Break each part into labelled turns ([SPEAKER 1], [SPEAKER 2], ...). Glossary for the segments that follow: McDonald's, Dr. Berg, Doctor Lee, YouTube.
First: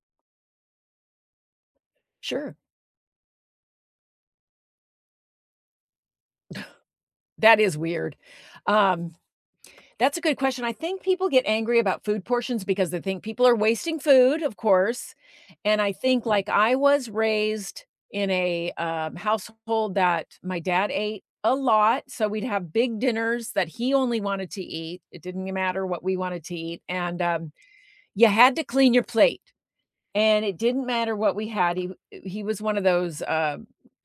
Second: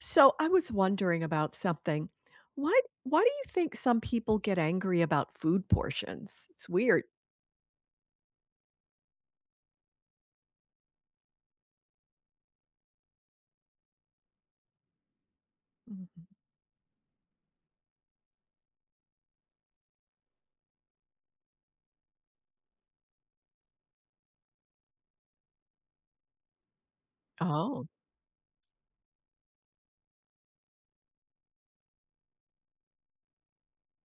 [SPEAKER 1] So I was wondering about something.
[SPEAKER 2] Sure.
[SPEAKER 1] Why why do you think some people get angry about food portions? It's weird.
[SPEAKER 2] That is weird. Um, that's a good question. I think people get angry about food portions because they think people are wasting food, of course. And I think,
[SPEAKER 1] Mhm.
[SPEAKER 2] like, I was raised in a household that my dad ate a lot. So we'd have big dinners that he only wanted to eat. It didn't matter what we wanted to eat. And
[SPEAKER 1] Oh.
[SPEAKER 2] you had to clean your plate. And it didn't matter what we had, he was one of those,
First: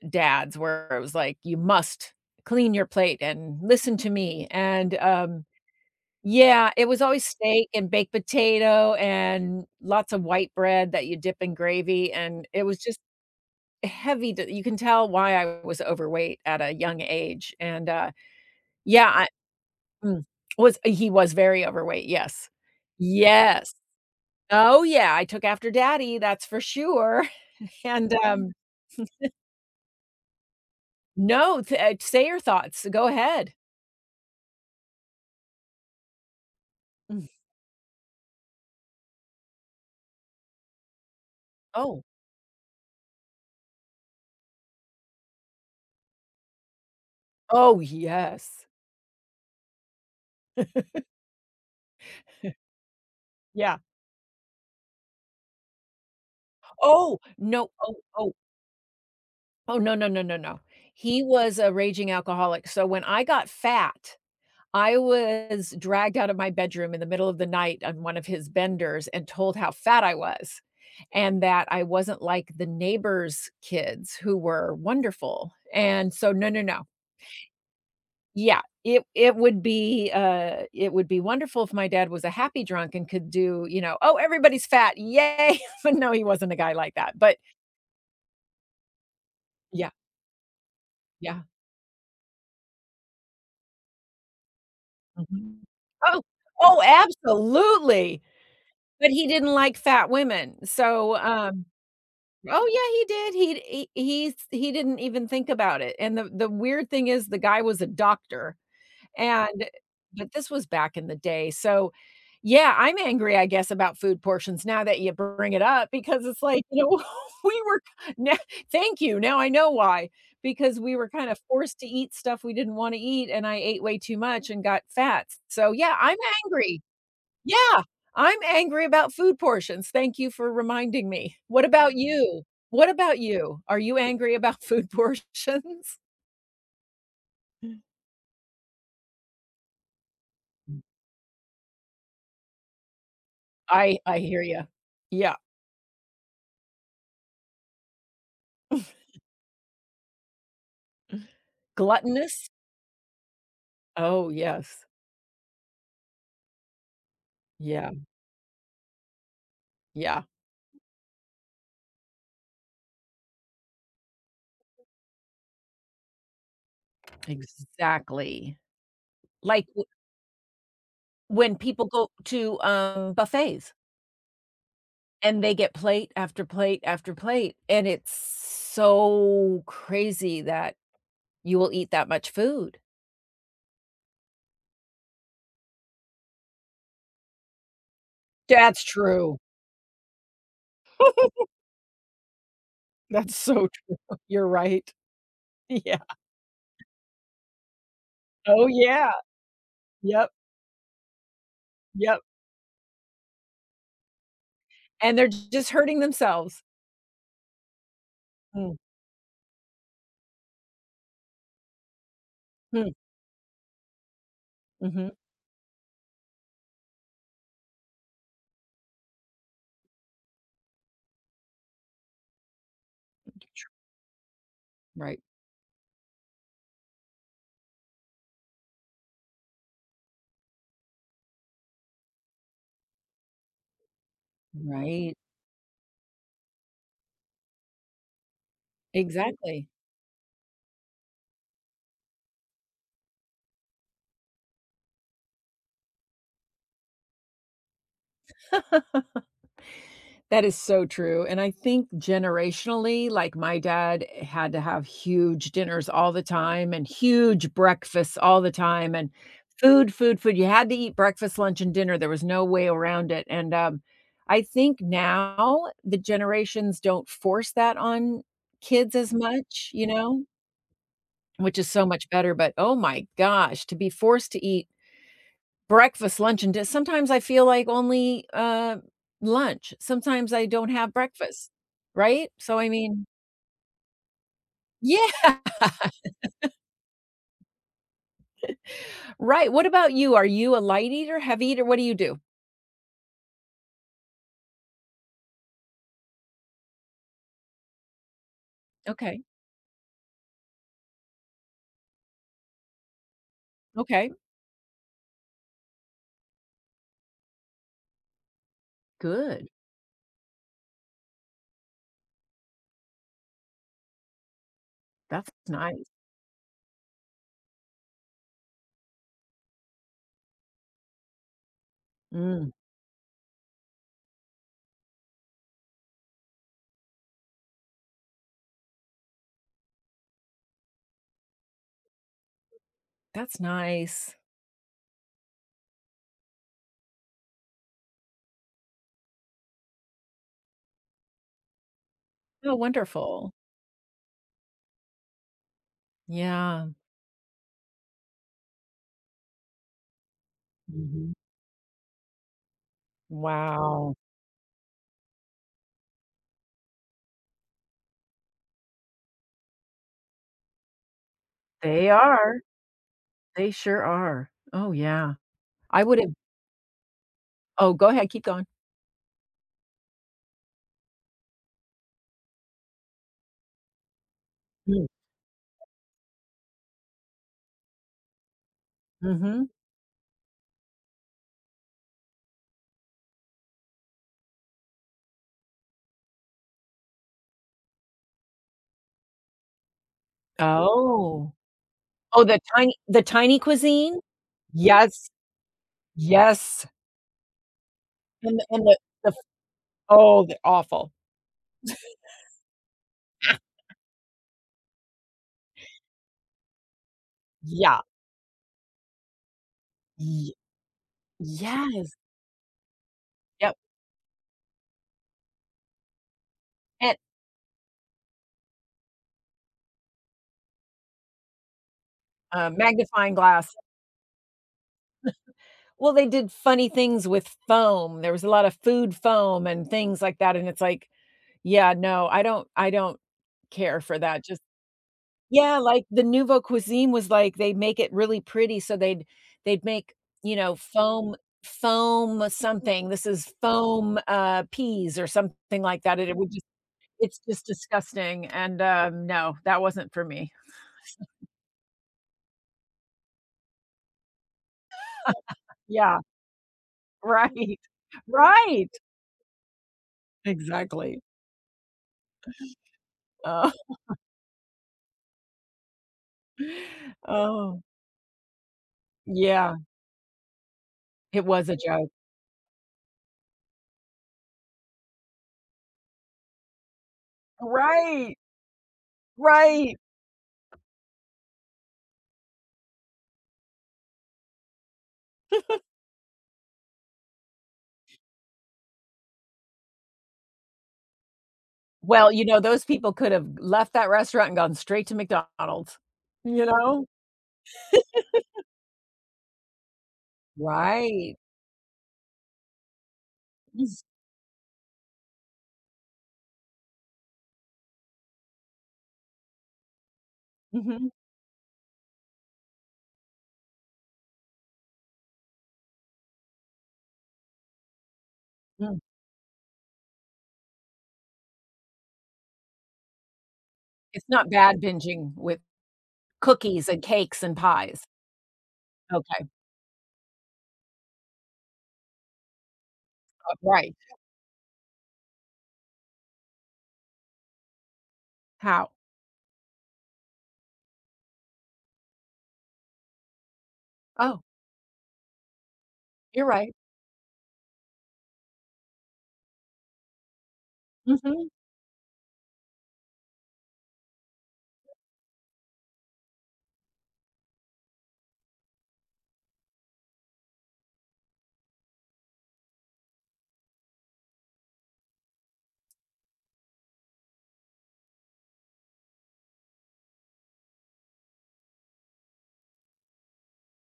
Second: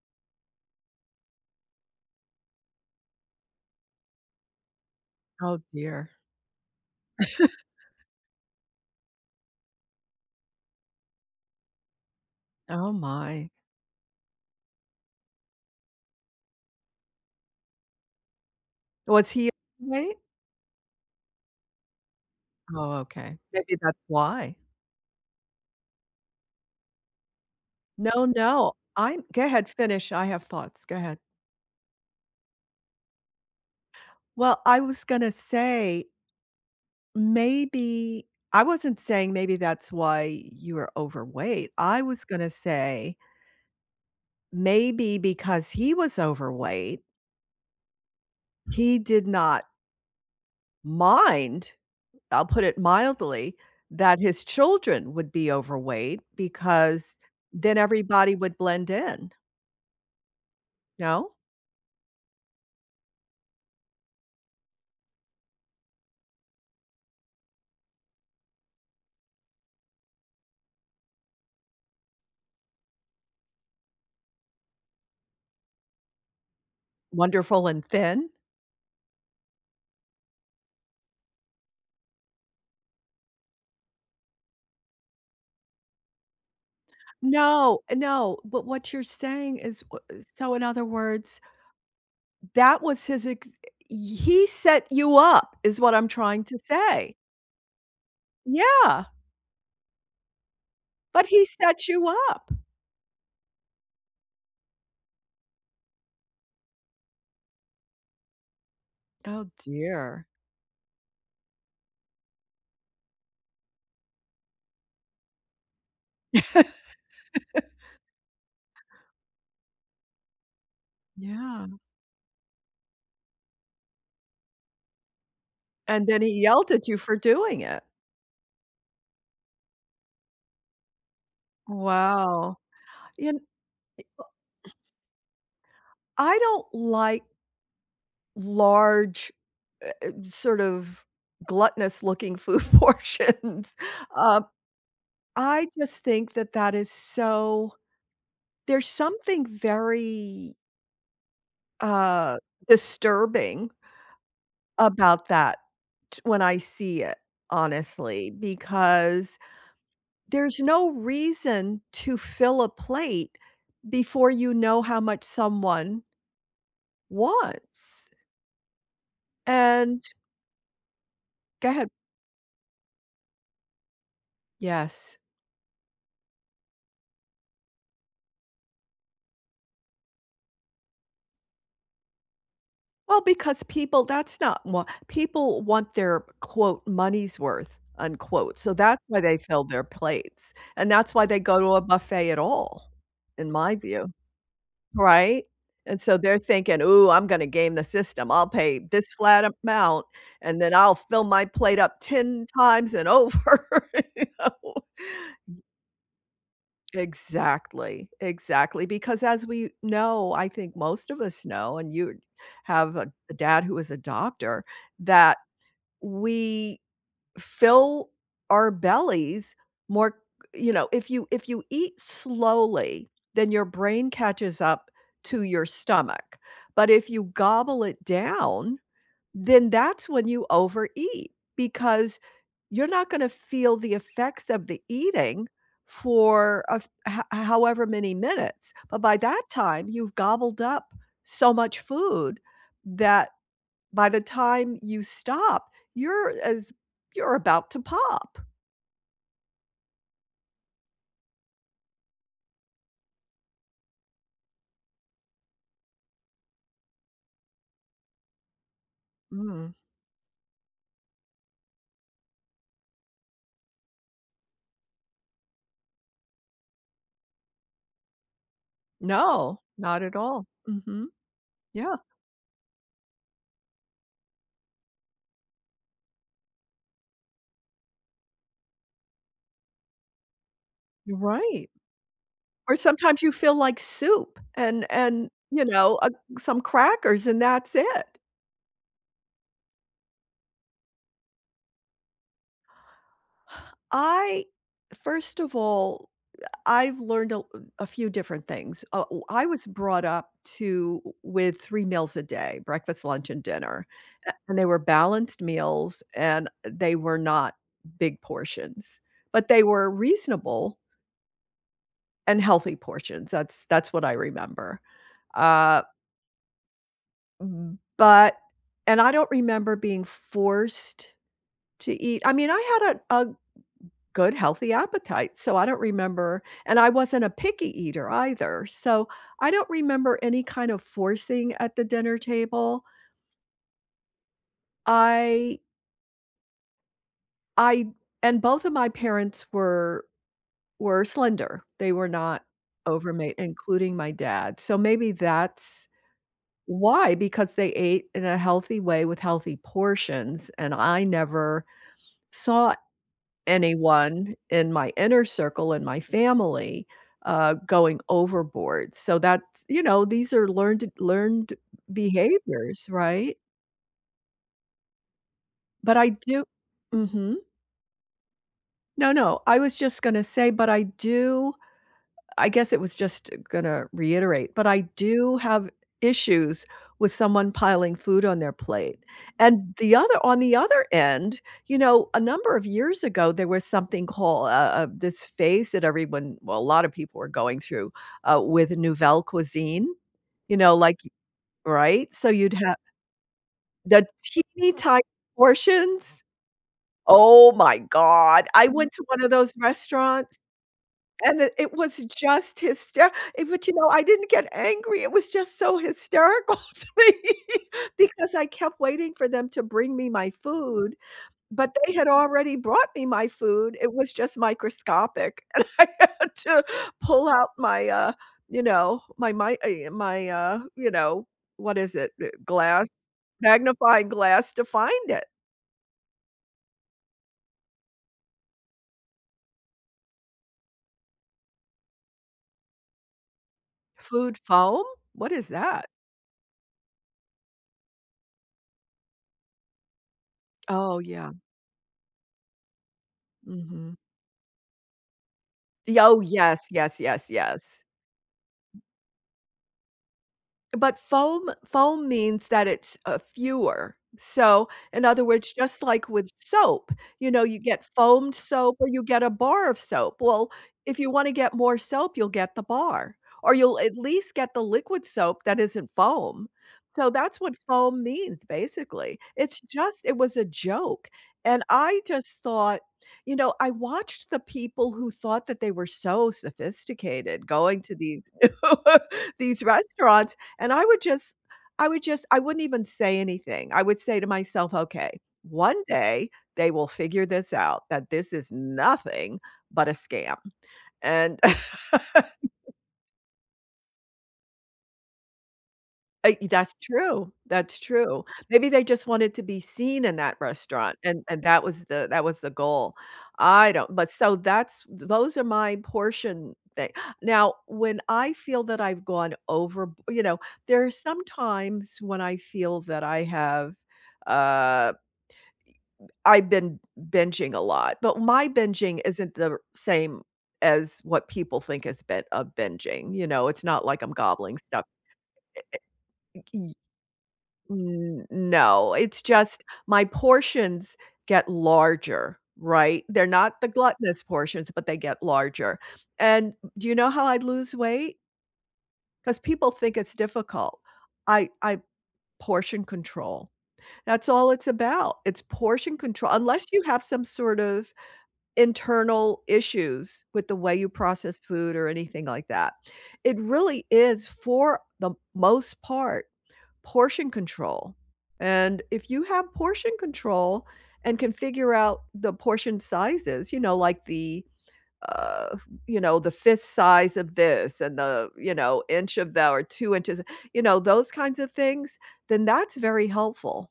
[SPEAKER 2] dads where it was like, "You must clean your plate and listen to me,"
[SPEAKER 1] Oh, dear.
[SPEAKER 2] Yeah, it was always steak and baked potato and lots of white bread that you dip in gravy, and it was
[SPEAKER 1] Oh,
[SPEAKER 2] just
[SPEAKER 1] my.
[SPEAKER 2] heavy d you can tell why I was overweight at a young age, Yeah, I
[SPEAKER 1] Was he overweight?
[SPEAKER 2] Mm. Was he was very overweight, yes.
[SPEAKER 1] Oh, okay.
[SPEAKER 2] Yes.
[SPEAKER 1] Maybe that's why.
[SPEAKER 2] Oh, yeah, I took after daddy, that's for sure, and,
[SPEAKER 1] No,
[SPEAKER 2] um
[SPEAKER 1] no. I'm go ahead, finish, I have thoughts, go ahead.
[SPEAKER 2] No, t say your thoughts, go ahead.
[SPEAKER 1] Well, I was gonna say
[SPEAKER 2] Mm.
[SPEAKER 1] maybe. I wasn't saying maybe that's why you were overweight. I
[SPEAKER 2] Oh,
[SPEAKER 1] was gonna say maybe because he was overweight,
[SPEAKER 2] oh, yes.
[SPEAKER 1] he did not mind, I'll put it mildly,
[SPEAKER 2] Yeah.
[SPEAKER 1] that his children would be overweight because
[SPEAKER 2] Oh, no,
[SPEAKER 1] then
[SPEAKER 2] oh, oh,
[SPEAKER 1] everybody would blend in,
[SPEAKER 2] oh, no, no, no, no, no. He
[SPEAKER 1] no?
[SPEAKER 2] was a raging alcoholic, so when I got fat, I was dragged out of my bedroom in the middle of the night on one of his benders and told how fat I was, and that I wasn't like the neighbors' kids who were wonderful, and so, no, no, no.
[SPEAKER 1] Wonderful and thin?
[SPEAKER 2] Yeah, it would be, it would be wonderful if my dad was a happy drunk and could do, you know, "Oh, everybody's fat. Yay!" But no, he wasn't a guy like that, but
[SPEAKER 1] No, no, but what you're saying is,
[SPEAKER 2] yeah,
[SPEAKER 1] w so in other
[SPEAKER 2] yeah,
[SPEAKER 1] words, that was his ex he set you
[SPEAKER 2] mhm.
[SPEAKER 1] up is what I'm
[SPEAKER 2] Oh,
[SPEAKER 1] trying to
[SPEAKER 2] oh,
[SPEAKER 1] say.
[SPEAKER 2] absolutely,
[SPEAKER 1] Yeah,
[SPEAKER 2] but he didn't like fat women, so,
[SPEAKER 1] but he set you up.
[SPEAKER 2] Oh, yeah, he did. He'd he didn't even think about it, and the weird thing is the guy was a doctor.
[SPEAKER 1] Oh,
[SPEAKER 2] And
[SPEAKER 1] dear.
[SPEAKER 2] but this was back in the day, so yeah, I'm angry, I guess, about food portions now that you bring it up because it's like, we were now thank you, now I know why, because we were kind of
[SPEAKER 1] Yeah,
[SPEAKER 2] forced to eat stuff we didn't wanna eat, and I ate way too much and got fat. So, yeah,
[SPEAKER 1] and
[SPEAKER 2] I'm
[SPEAKER 1] then he yelled
[SPEAKER 2] angry.
[SPEAKER 1] at you for doing
[SPEAKER 2] Yeah,
[SPEAKER 1] it.
[SPEAKER 2] I'm angry about food portions. Thank you for reminding me. What about you?
[SPEAKER 1] Wow,
[SPEAKER 2] What about
[SPEAKER 1] and
[SPEAKER 2] you? Are you angry about food portions?
[SPEAKER 1] I don't like large, sort of gluttonous looking food portions.
[SPEAKER 2] I hear
[SPEAKER 1] Um,
[SPEAKER 2] you. Yeah.
[SPEAKER 1] I just think that that is so, there's something very, uh,
[SPEAKER 2] Gluttonous?
[SPEAKER 1] disturbing
[SPEAKER 2] Oh, yes.
[SPEAKER 1] about that when I see it,
[SPEAKER 2] Yeah,
[SPEAKER 1] honestly, because
[SPEAKER 2] yeah,
[SPEAKER 1] there's no reason to fill a plate before you know how much someone wants.
[SPEAKER 2] exactly. Like, w
[SPEAKER 1] And.
[SPEAKER 2] when
[SPEAKER 1] Go
[SPEAKER 2] people
[SPEAKER 1] ahead.
[SPEAKER 2] go to, buffets
[SPEAKER 1] Yes.
[SPEAKER 2] and they get plate after plate after plate, and it's so crazy that you will eat that much food.
[SPEAKER 1] Well, because people that's not what people want, their quote "money's worth" unquote, so
[SPEAKER 2] That's
[SPEAKER 1] that's why
[SPEAKER 2] true.
[SPEAKER 1] they fill their plates, and that's why they go to a buffet at all,
[SPEAKER 2] That's
[SPEAKER 1] in
[SPEAKER 2] so
[SPEAKER 1] my
[SPEAKER 2] true.
[SPEAKER 1] view,
[SPEAKER 2] You're right.
[SPEAKER 1] right?
[SPEAKER 2] Yeah.
[SPEAKER 1] And so they're thinking, "Ooh, I'm gonna game the system. I'll
[SPEAKER 2] Oh,
[SPEAKER 1] pay
[SPEAKER 2] yeah.
[SPEAKER 1] this flat amount,
[SPEAKER 2] Yep,
[SPEAKER 1] and then I'll fill my plate up
[SPEAKER 2] yep,
[SPEAKER 1] 10 times and over," you know?
[SPEAKER 2] and they're j- just hurting themselves.
[SPEAKER 1] Exactly,
[SPEAKER 2] Mhm,
[SPEAKER 1] exactly, because as we know, I think most of us know, and you have a dad who is a doctor,
[SPEAKER 2] mhm.
[SPEAKER 1] that we fill our bellies more, you know, if you eat slowly, then your brain catches up
[SPEAKER 2] Right,
[SPEAKER 1] to your stomach, but if you gobble it down then that's when you overeat because you're not going to feel the effects of the
[SPEAKER 2] right.
[SPEAKER 1] eating for however many minutes. But by that
[SPEAKER 2] Exactly.
[SPEAKER 1] time, you've gobbled up so much food that by the time you stop, you're about to pop.
[SPEAKER 2] That is so true, and I think generationally, like, my dad eh, had to have huge dinners all the time and huge breakfasts all the time and
[SPEAKER 1] Mm.
[SPEAKER 2] food, food, food. You had to eat breakfast, lunch, and dinner. There was no way around it, and I think now the generations don't force that on kids as
[SPEAKER 1] No,
[SPEAKER 2] much, you
[SPEAKER 1] not at
[SPEAKER 2] know,
[SPEAKER 1] all. Hmm.
[SPEAKER 2] which is so
[SPEAKER 1] Yeah,
[SPEAKER 2] much better, but oh my gosh, to be forced to eat breakfast, lunch, and dinner. Sometimes I feel like only lunch. Sometimes I don't have
[SPEAKER 1] you're
[SPEAKER 2] breakfast,
[SPEAKER 1] right.
[SPEAKER 2] right? So I
[SPEAKER 1] Or
[SPEAKER 2] mean,
[SPEAKER 1] sometimes you feel like soup and
[SPEAKER 2] yeah,
[SPEAKER 1] some crackers and that's it.
[SPEAKER 2] right. What about you? Are you a light eater, heavy eater? What do you do?
[SPEAKER 1] I first of all, I've learned a few different things.
[SPEAKER 2] Okay,
[SPEAKER 1] W I was brought up to with 3 meals a day, breakfast, lunch, and dinner,
[SPEAKER 2] okay,
[SPEAKER 1] a and they were balanced meals, and they were not big portions, but
[SPEAKER 2] good.
[SPEAKER 1] they were reasonable and healthy portions, that's what I remember,
[SPEAKER 2] That's
[SPEAKER 1] uh,
[SPEAKER 2] nice.
[SPEAKER 1] but and I don't remember being forced to eat. I
[SPEAKER 2] Mm,
[SPEAKER 1] mean, I had a good healthy appetite. So I don't remember. And I wasn't a picky eater either. So I don't remember any kind of forcing at the dinner table.
[SPEAKER 2] that's nice.
[SPEAKER 1] I I and both of my parents were slender. They were not
[SPEAKER 2] Oh, wonderful.
[SPEAKER 1] overweight, including my dad. So maybe that's
[SPEAKER 2] Yeah.
[SPEAKER 1] why, because they ate in a healthy way with healthy portions. And I
[SPEAKER 2] Mhm.
[SPEAKER 1] never saw
[SPEAKER 2] Wow.
[SPEAKER 1] anyone in my inner circle, in my family, going overboard. So that's you know, these are learned
[SPEAKER 2] They are.
[SPEAKER 1] behaviors, right?
[SPEAKER 2] They sure are. Oh yeah. I
[SPEAKER 1] But
[SPEAKER 2] would
[SPEAKER 1] I
[SPEAKER 2] have.
[SPEAKER 1] do. Mhm.
[SPEAKER 2] Oh, go ahead. Keep going.
[SPEAKER 1] No, no, I was just gonna say, but I guess it was just gonna reiterate, but I do have issues with someone piling food on their plate.
[SPEAKER 2] Mm-hmm.
[SPEAKER 1] And the other on the other end, you know, a number of years ago, there was something called, this phase that everyone well, a lot of people were going through, with nouvelle cuisine, you know, like,
[SPEAKER 2] Oh.
[SPEAKER 1] right?
[SPEAKER 2] Oh,
[SPEAKER 1] So you'd have
[SPEAKER 2] the tiny cuisine.
[SPEAKER 1] the teeny tiny
[SPEAKER 2] Yes,
[SPEAKER 1] portions.
[SPEAKER 2] yes.
[SPEAKER 1] Oh, my God.
[SPEAKER 2] And
[SPEAKER 1] I went to
[SPEAKER 2] the
[SPEAKER 1] one of those
[SPEAKER 2] Oh,
[SPEAKER 1] restaurants
[SPEAKER 2] they're awful.
[SPEAKER 1] and it was just hysterical.
[SPEAKER 2] Ah.
[SPEAKER 1] But, you know, I didn't get angry, it was just so hysterical to me
[SPEAKER 2] Yeah,
[SPEAKER 1] because I kept waiting for them to bring me my
[SPEAKER 2] ye
[SPEAKER 1] food, but
[SPEAKER 2] yes,
[SPEAKER 1] they had already brought me my
[SPEAKER 2] yep,
[SPEAKER 1] food, it was just microscopic, and I had to
[SPEAKER 2] and,
[SPEAKER 1] pull out my, you know, my, my, what is it? Eh,
[SPEAKER 2] uh,
[SPEAKER 1] glass
[SPEAKER 2] magnifying glass.
[SPEAKER 1] magnifying glass to find it.
[SPEAKER 2] Well, they did funny things with foam, there was a lot of food foam and things like that, and it's like, yeah, no, I don't care for that,
[SPEAKER 1] Food
[SPEAKER 2] just
[SPEAKER 1] foam? What is
[SPEAKER 2] yeah, like,
[SPEAKER 1] that?
[SPEAKER 2] the nouveau cuisine was like, they make it really pretty, so they'd make, you know,
[SPEAKER 1] Oh,
[SPEAKER 2] foam
[SPEAKER 1] yeah.
[SPEAKER 2] foam something, this is
[SPEAKER 1] Mhm.
[SPEAKER 2] foam, peas or something like that, and it
[SPEAKER 1] Oh,
[SPEAKER 2] would just
[SPEAKER 1] yes, yes,
[SPEAKER 2] It's
[SPEAKER 1] yes,
[SPEAKER 2] just
[SPEAKER 1] yes.
[SPEAKER 2] disgusting, and no, that wasn't for me.
[SPEAKER 1] But foam foam means that it's, fewer. So, in other words, just
[SPEAKER 2] Yeah,
[SPEAKER 1] like with soap, you know,
[SPEAKER 2] right,
[SPEAKER 1] you get foamed
[SPEAKER 2] right,
[SPEAKER 1] soap or you get a bar of soap. Well, if
[SPEAKER 2] exactly.
[SPEAKER 1] you wanna get more soap, you'll get the bar,
[SPEAKER 2] Oh,
[SPEAKER 1] or you'll at least get the liquid soap that isn't foam. So that's what
[SPEAKER 2] oh,
[SPEAKER 1] foam means, basically.
[SPEAKER 2] yeah,
[SPEAKER 1] It was a joke,
[SPEAKER 2] it was a
[SPEAKER 1] and
[SPEAKER 2] joke.
[SPEAKER 1] I just thought, I watched the people who thought that they were so sophisticated going to
[SPEAKER 2] Right,
[SPEAKER 1] these these
[SPEAKER 2] right.
[SPEAKER 1] restaurants, and I wouldn't even say anything. I would say to myself, "Okay, one day they will figure this out, that this is nothing but a scam." And
[SPEAKER 2] Well, you know, those people could have left that restaurant and gone straight to McDonald's,
[SPEAKER 1] I
[SPEAKER 2] you
[SPEAKER 1] that's
[SPEAKER 2] know?
[SPEAKER 1] true, that's true. Maybe they just wanted to be seen in that restaurant,
[SPEAKER 2] Right.
[SPEAKER 1] and that was the goal. I
[SPEAKER 2] Yes.
[SPEAKER 1] don't. But so, that's those are my portion thing. Now, when I feel that I've gone over, you know, there
[SPEAKER 2] Mhm,
[SPEAKER 1] are some times when I feel that uh I've been binging a lot, but my
[SPEAKER 2] mm.
[SPEAKER 1] binging isn't the same as what people think is bit of binging. It's not like
[SPEAKER 2] It's
[SPEAKER 1] I'm
[SPEAKER 2] not
[SPEAKER 1] gobbling
[SPEAKER 2] bad
[SPEAKER 1] stuff.
[SPEAKER 2] binging with
[SPEAKER 1] Y
[SPEAKER 2] cookies and cakes and pies.
[SPEAKER 1] n no, it's
[SPEAKER 2] Okay,
[SPEAKER 1] just my portions get larger, right? They're
[SPEAKER 2] but
[SPEAKER 1] not the
[SPEAKER 2] right.
[SPEAKER 1] gluttonous portions, but they get larger, and do you know how I lose weight?
[SPEAKER 2] How?
[SPEAKER 1] Because people think it's difficult. I portion control.
[SPEAKER 2] Oh,
[SPEAKER 1] That's all it's about. It's portion
[SPEAKER 2] you're
[SPEAKER 1] control
[SPEAKER 2] right.
[SPEAKER 1] unless you have some sort of internal issues with the way you
[SPEAKER 2] Mhm.
[SPEAKER 1] process food or anything like that. It really is, for the most part, portion control, and if you have portion control and can figure out the portion sizes, you know, like uh, the fist size of this and the, inch of that or 2 inches, you know, those kinds of things, then that's very helpful.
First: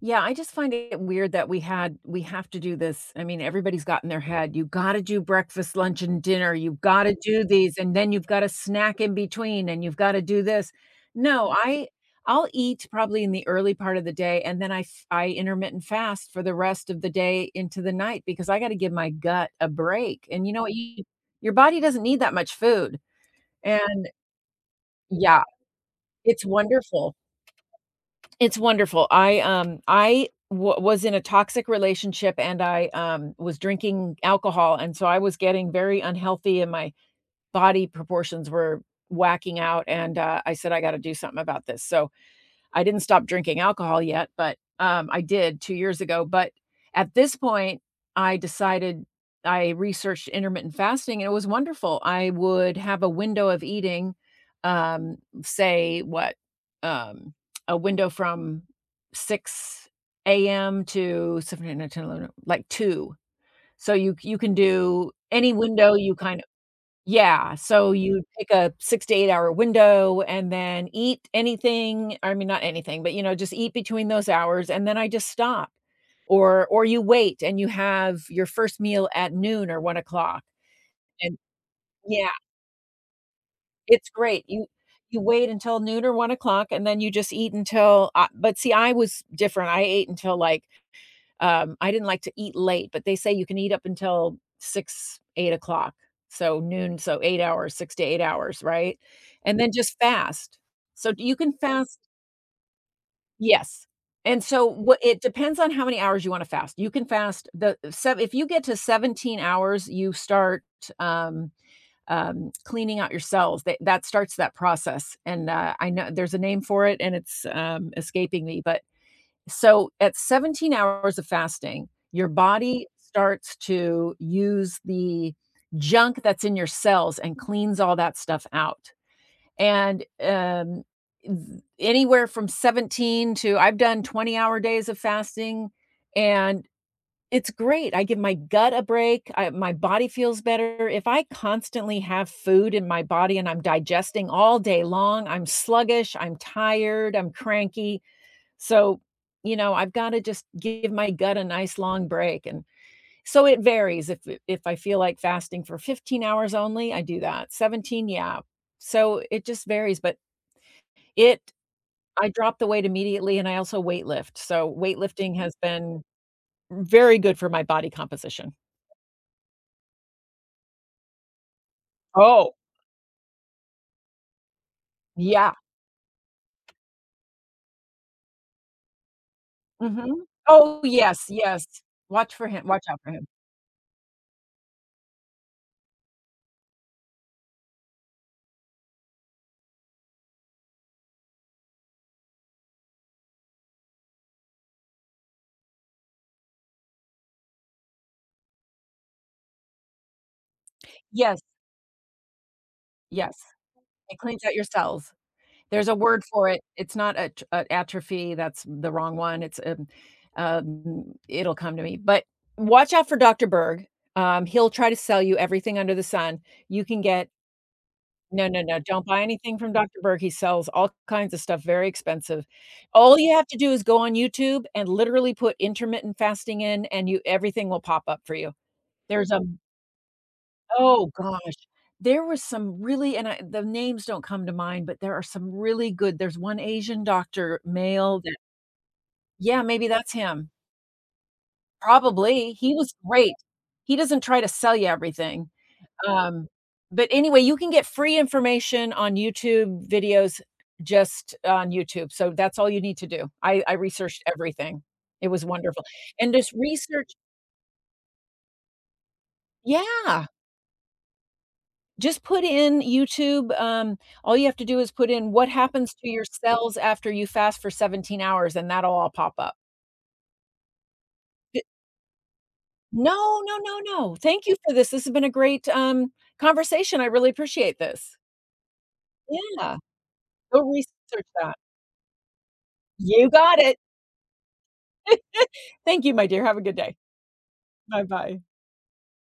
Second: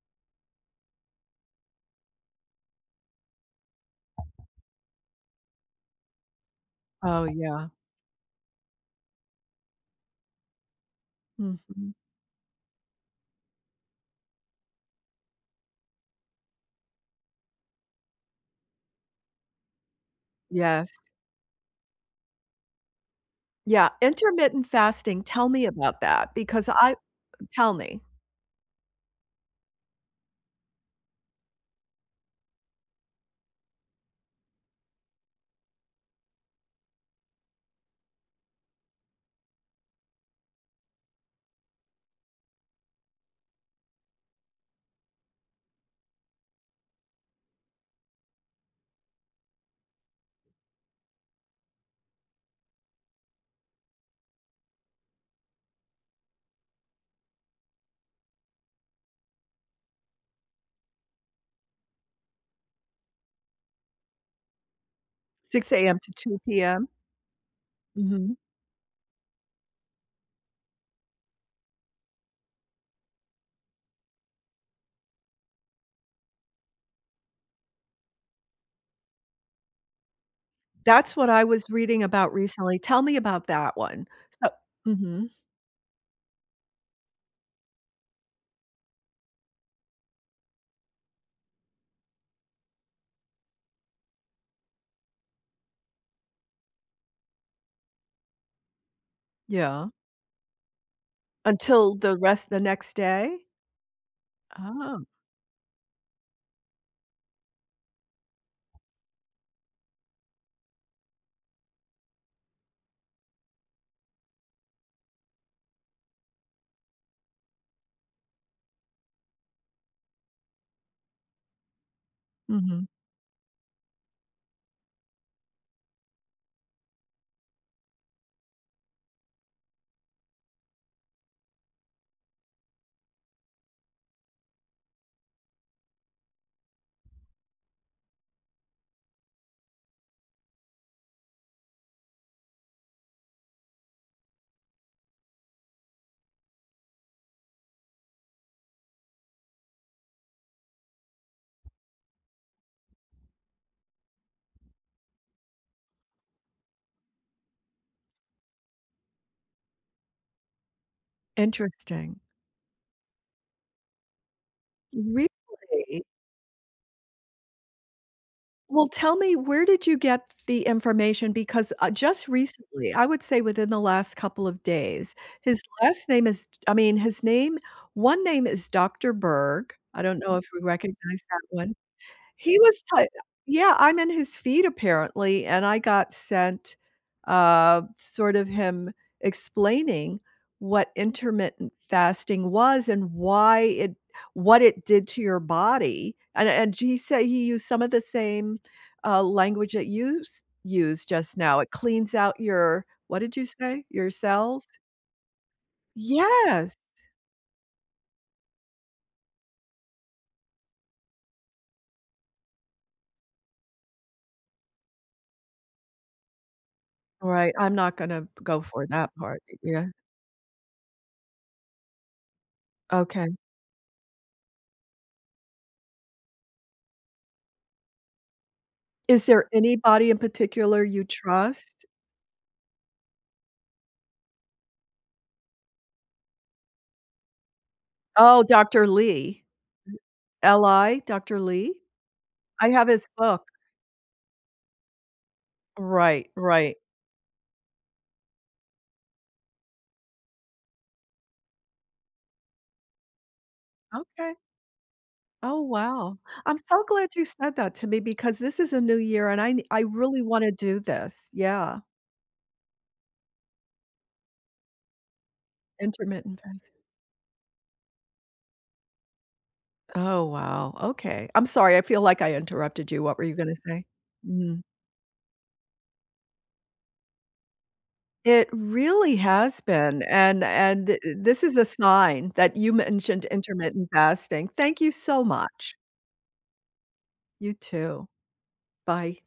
[SPEAKER 2] Yeah, I just find it weird that we have to do this. I mean, everybody's got in their head, you gotta do breakfast, lunch, and dinner. You've gotta
[SPEAKER 1] Oh,
[SPEAKER 2] do
[SPEAKER 1] yeah.
[SPEAKER 2] these, and then you've got to snack in between, and you've gotta do this. No, I
[SPEAKER 1] Mhm.
[SPEAKER 2] I'll eat probably in the early part of the day, and then I f- I intermittent fast for the rest of the day into the night because I got to give my gut a break. And you know what?
[SPEAKER 1] Yes.
[SPEAKER 2] You, your body doesn't need that much food.
[SPEAKER 1] Yeah,
[SPEAKER 2] And
[SPEAKER 1] intermittent fasting,
[SPEAKER 2] yeah,
[SPEAKER 1] tell me about that
[SPEAKER 2] it's
[SPEAKER 1] because I
[SPEAKER 2] wonderful.
[SPEAKER 1] tell me.
[SPEAKER 2] It's wonderful. I was in a toxic relationship and I was drinking alcohol, and so I was getting very unhealthy and my body proportions were whacking out, and I said, "I gotta do something about this." So, I didn't stop drinking alcohol yet, but I did 2 years ago, but at this point, I decided I researched intermittent fasting, and it was wonderful. I would have a window of eating, um, say, what, um, a window from 6 a.m. to 7, eight, nine, ten, 11, like 2. So you can do any
[SPEAKER 1] 6
[SPEAKER 2] window
[SPEAKER 1] AM to
[SPEAKER 2] you kind
[SPEAKER 1] 2 p.m.?
[SPEAKER 2] yeah, so you
[SPEAKER 1] Mhm.
[SPEAKER 2] pick a 6 to 8 hour window and then eat anything I mean, not anything, but, you know, just eat between those hours, and then I just stop. Or you wait and you have your first meal at noon or 1 o'clock,
[SPEAKER 1] That's what
[SPEAKER 2] and
[SPEAKER 1] I was reading
[SPEAKER 2] yeah,
[SPEAKER 1] about recently. Tell me about that one.
[SPEAKER 2] it's great.
[SPEAKER 1] So.
[SPEAKER 2] You
[SPEAKER 1] Mhm,
[SPEAKER 2] wait until noon or 1 o'clock, and then you just eat until, but see, I was different. I ate until, like, I didn't like to eat late, but they say you can eat up until 6, 8 o'clock. So noon, so 8 hours, 6 to 8 hours, right? And then
[SPEAKER 1] yeah.
[SPEAKER 2] just fast. So you can
[SPEAKER 1] Until
[SPEAKER 2] fast
[SPEAKER 1] the next day?
[SPEAKER 2] Yes. And so what
[SPEAKER 1] Oh,
[SPEAKER 2] it depends on how many hours you wanna fast. You can fast the sev if you get to 17 hours, you start, um cleaning out your cells. That that starts that process, and I know there's a name for it, and it's escaping me, but so at 17 hours of fasting, your
[SPEAKER 1] mhm,
[SPEAKER 2] body starts to use the junk that's in your cells and cleans all that stuff out. And, um, th anywhere from 17 to I've done 20-hour days of fasting, and it's great. I give my gut a break, I my body feels better. If I constantly have food in my body and I'm digesting all day long, I'm sluggish, I'm tired, I'm cranky. So, you know, I've gotta just give my gut a nice long break, and so it varies. If I feel like fasting for 15 hours only, I do that. 17, yeah. So it just varies, but it
[SPEAKER 1] interesting.
[SPEAKER 2] I dropped the weight immediately, and I also weight lift. So
[SPEAKER 1] Really?
[SPEAKER 2] weightlifting has been very good for my body composition.
[SPEAKER 1] Well, tell me, where did you get the information? Because, just
[SPEAKER 2] Oh,
[SPEAKER 1] recently, I would say within the last couple of days,
[SPEAKER 2] yeah.
[SPEAKER 1] his last name is, I mean, his name, one name is Dr. Berg. I don't
[SPEAKER 2] Mhm.
[SPEAKER 1] know if we
[SPEAKER 2] Oh,
[SPEAKER 1] recognize
[SPEAKER 2] yes,
[SPEAKER 1] that
[SPEAKER 2] yes.
[SPEAKER 1] one.
[SPEAKER 2] Watch for
[SPEAKER 1] He
[SPEAKER 2] him
[SPEAKER 1] was
[SPEAKER 2] watch out
[SPEAKER 1] t
[SPEAKER 2] for him.
[SPEAKER 1] yeah, I'm in his feed apparently, and I got sent, sort of him explaining what intermittent fasting was and why it what it did to your body, and he said he used some of the same, language that you s used just
[SPEAKER 2] Yes,
[SPEAKER 1] now. It cleans out your what
[SPEAKER 2] yes.
[SPEAKER 1] did you say? Your
[SPEAKER 2] It cleans out your
[SPEAKER 1] cells?
[SPEAKER 2] cells. There's a word for it.
[SPEAKER 1] Yes.
[SPEAKER 2] It's not a atrophy, that's the wrong one. It'll come to me, but watch out for Dr. Berg. He'll try to sell you everything under the sun. You can
[SPEAKER 1] All
[SPEAKER 2] get
[SPEAKER 1] right, I'm not gonna
[SPEAKER 2] no, no,
[SPEAKER 1] go
[SPEAKER 2] no,
[SPEAKER 1] for
[SPEAKER 2] don't
[SPEAKER 1] that
[SPEAKER 2] buy
[SPEAKER 1] part,
[SPEAKER 2] anything from
[SPEAKER 1] yeah.
[SPEAKER 2] Dr. Berg. He sells all kinds of stuff, very expensive. All you
[SPEAKER 1] Okay.
[SPEAKER 2] have to do is go on YouTube and literally put intermittent fasting in and you everything will pop up for you.
[SPEAKER 1] Is
[SPEAKER 2] There's a
[SPEAKER 1] there anybody in particular you
[SPEAKER 2] Oh gosh,
[SPEAKER 1] trust?
[SPEAKER 2] there was some really and I the names don't come to mind, but there are some really good there's one Asian doctor, male that
[SPEAKER 1] Oh, Doctor Lee.
[SPEAKER 2] yeah, maybe that's him.
[SPEAKER 1] L-I, Doctor Lee?
[SPEAKER 2] Probably,
[SPEAKER 1] I
[SPEAKER 2] he
[SPEAKER 1] have
[SPEAKER 2] was
[SPEAKER 1] his
[SPEAKER 2] great.
[SPEAKER 1] book.
[SPEAKER 2] He doesn't try to sell you everything.
[SPEAKER 1] Right,
[SPEAKER 2] Um,
[SPEAKER 1] right.
[SPEAKER 2] but anyway, you can get free information on YouTube videos just on YouTube, so that's all you need to do. I researched
[SPEAKER 1] Okay.
[SPEAKER 2] everything. It was
[SPEAKER 1] Oh,
[SPEAKER 2] wonderful.
[SPEAKER 1] wow.
[SPEAKER 2] And just
[SPEAKER 1] I'm so
[SPEAKER 2] research
[SPEAKER 1] glad you said that to me because this is a new year and I really
[SPEAKER 2] Yeah.
[SPEAKER 1] wanna do this. Yeah,
[SPEAKER 2] Just put in YouTube, all you have to do is put in what happens to your
[SPEAKER 1] intermittent
[SPEAKER 2] cells
[SPEAKER 1] fasting.
[SPEAKER 2] after you fast for 17 hours, and that'll all pop up.
[SPEAKER 1] Oh, wow. Okay. I'm
[SPEAKER 2] D
[SPEAKER 1] sorry, I feel like I interrupted you. What were you
[SPEAKER 2] No,
[SPEAKER 1] gonna
[SPEAKER 2] no, no,
[SPEAKER 1] say?
[SPEAKER 2] no. Thank you
[SPEAKER 1] Mm.
[SPEAKER 2] for this. This has been a great, conversation. I really appreciate this.
[SPEAKER 1] It really has
[SPEAKER 2] Yeah.
[SPEAKER 1] been, and
[SPEAKER 2] Go research
[SPEAKER 1] this
[SPEAKER 2] that.
[SPEAKER 1] is a sign that you mentioned
[SPEAKER 2] You got it.
[SPEAKER 1] intermittent fasting. Thank you so much.
[SPEAKER 2] Thank you, my dear. Have a good day.
[SPEAKER 1] You too.
[SPEAKER 2] Bye-bye.
[SPEAKER 1] Bye.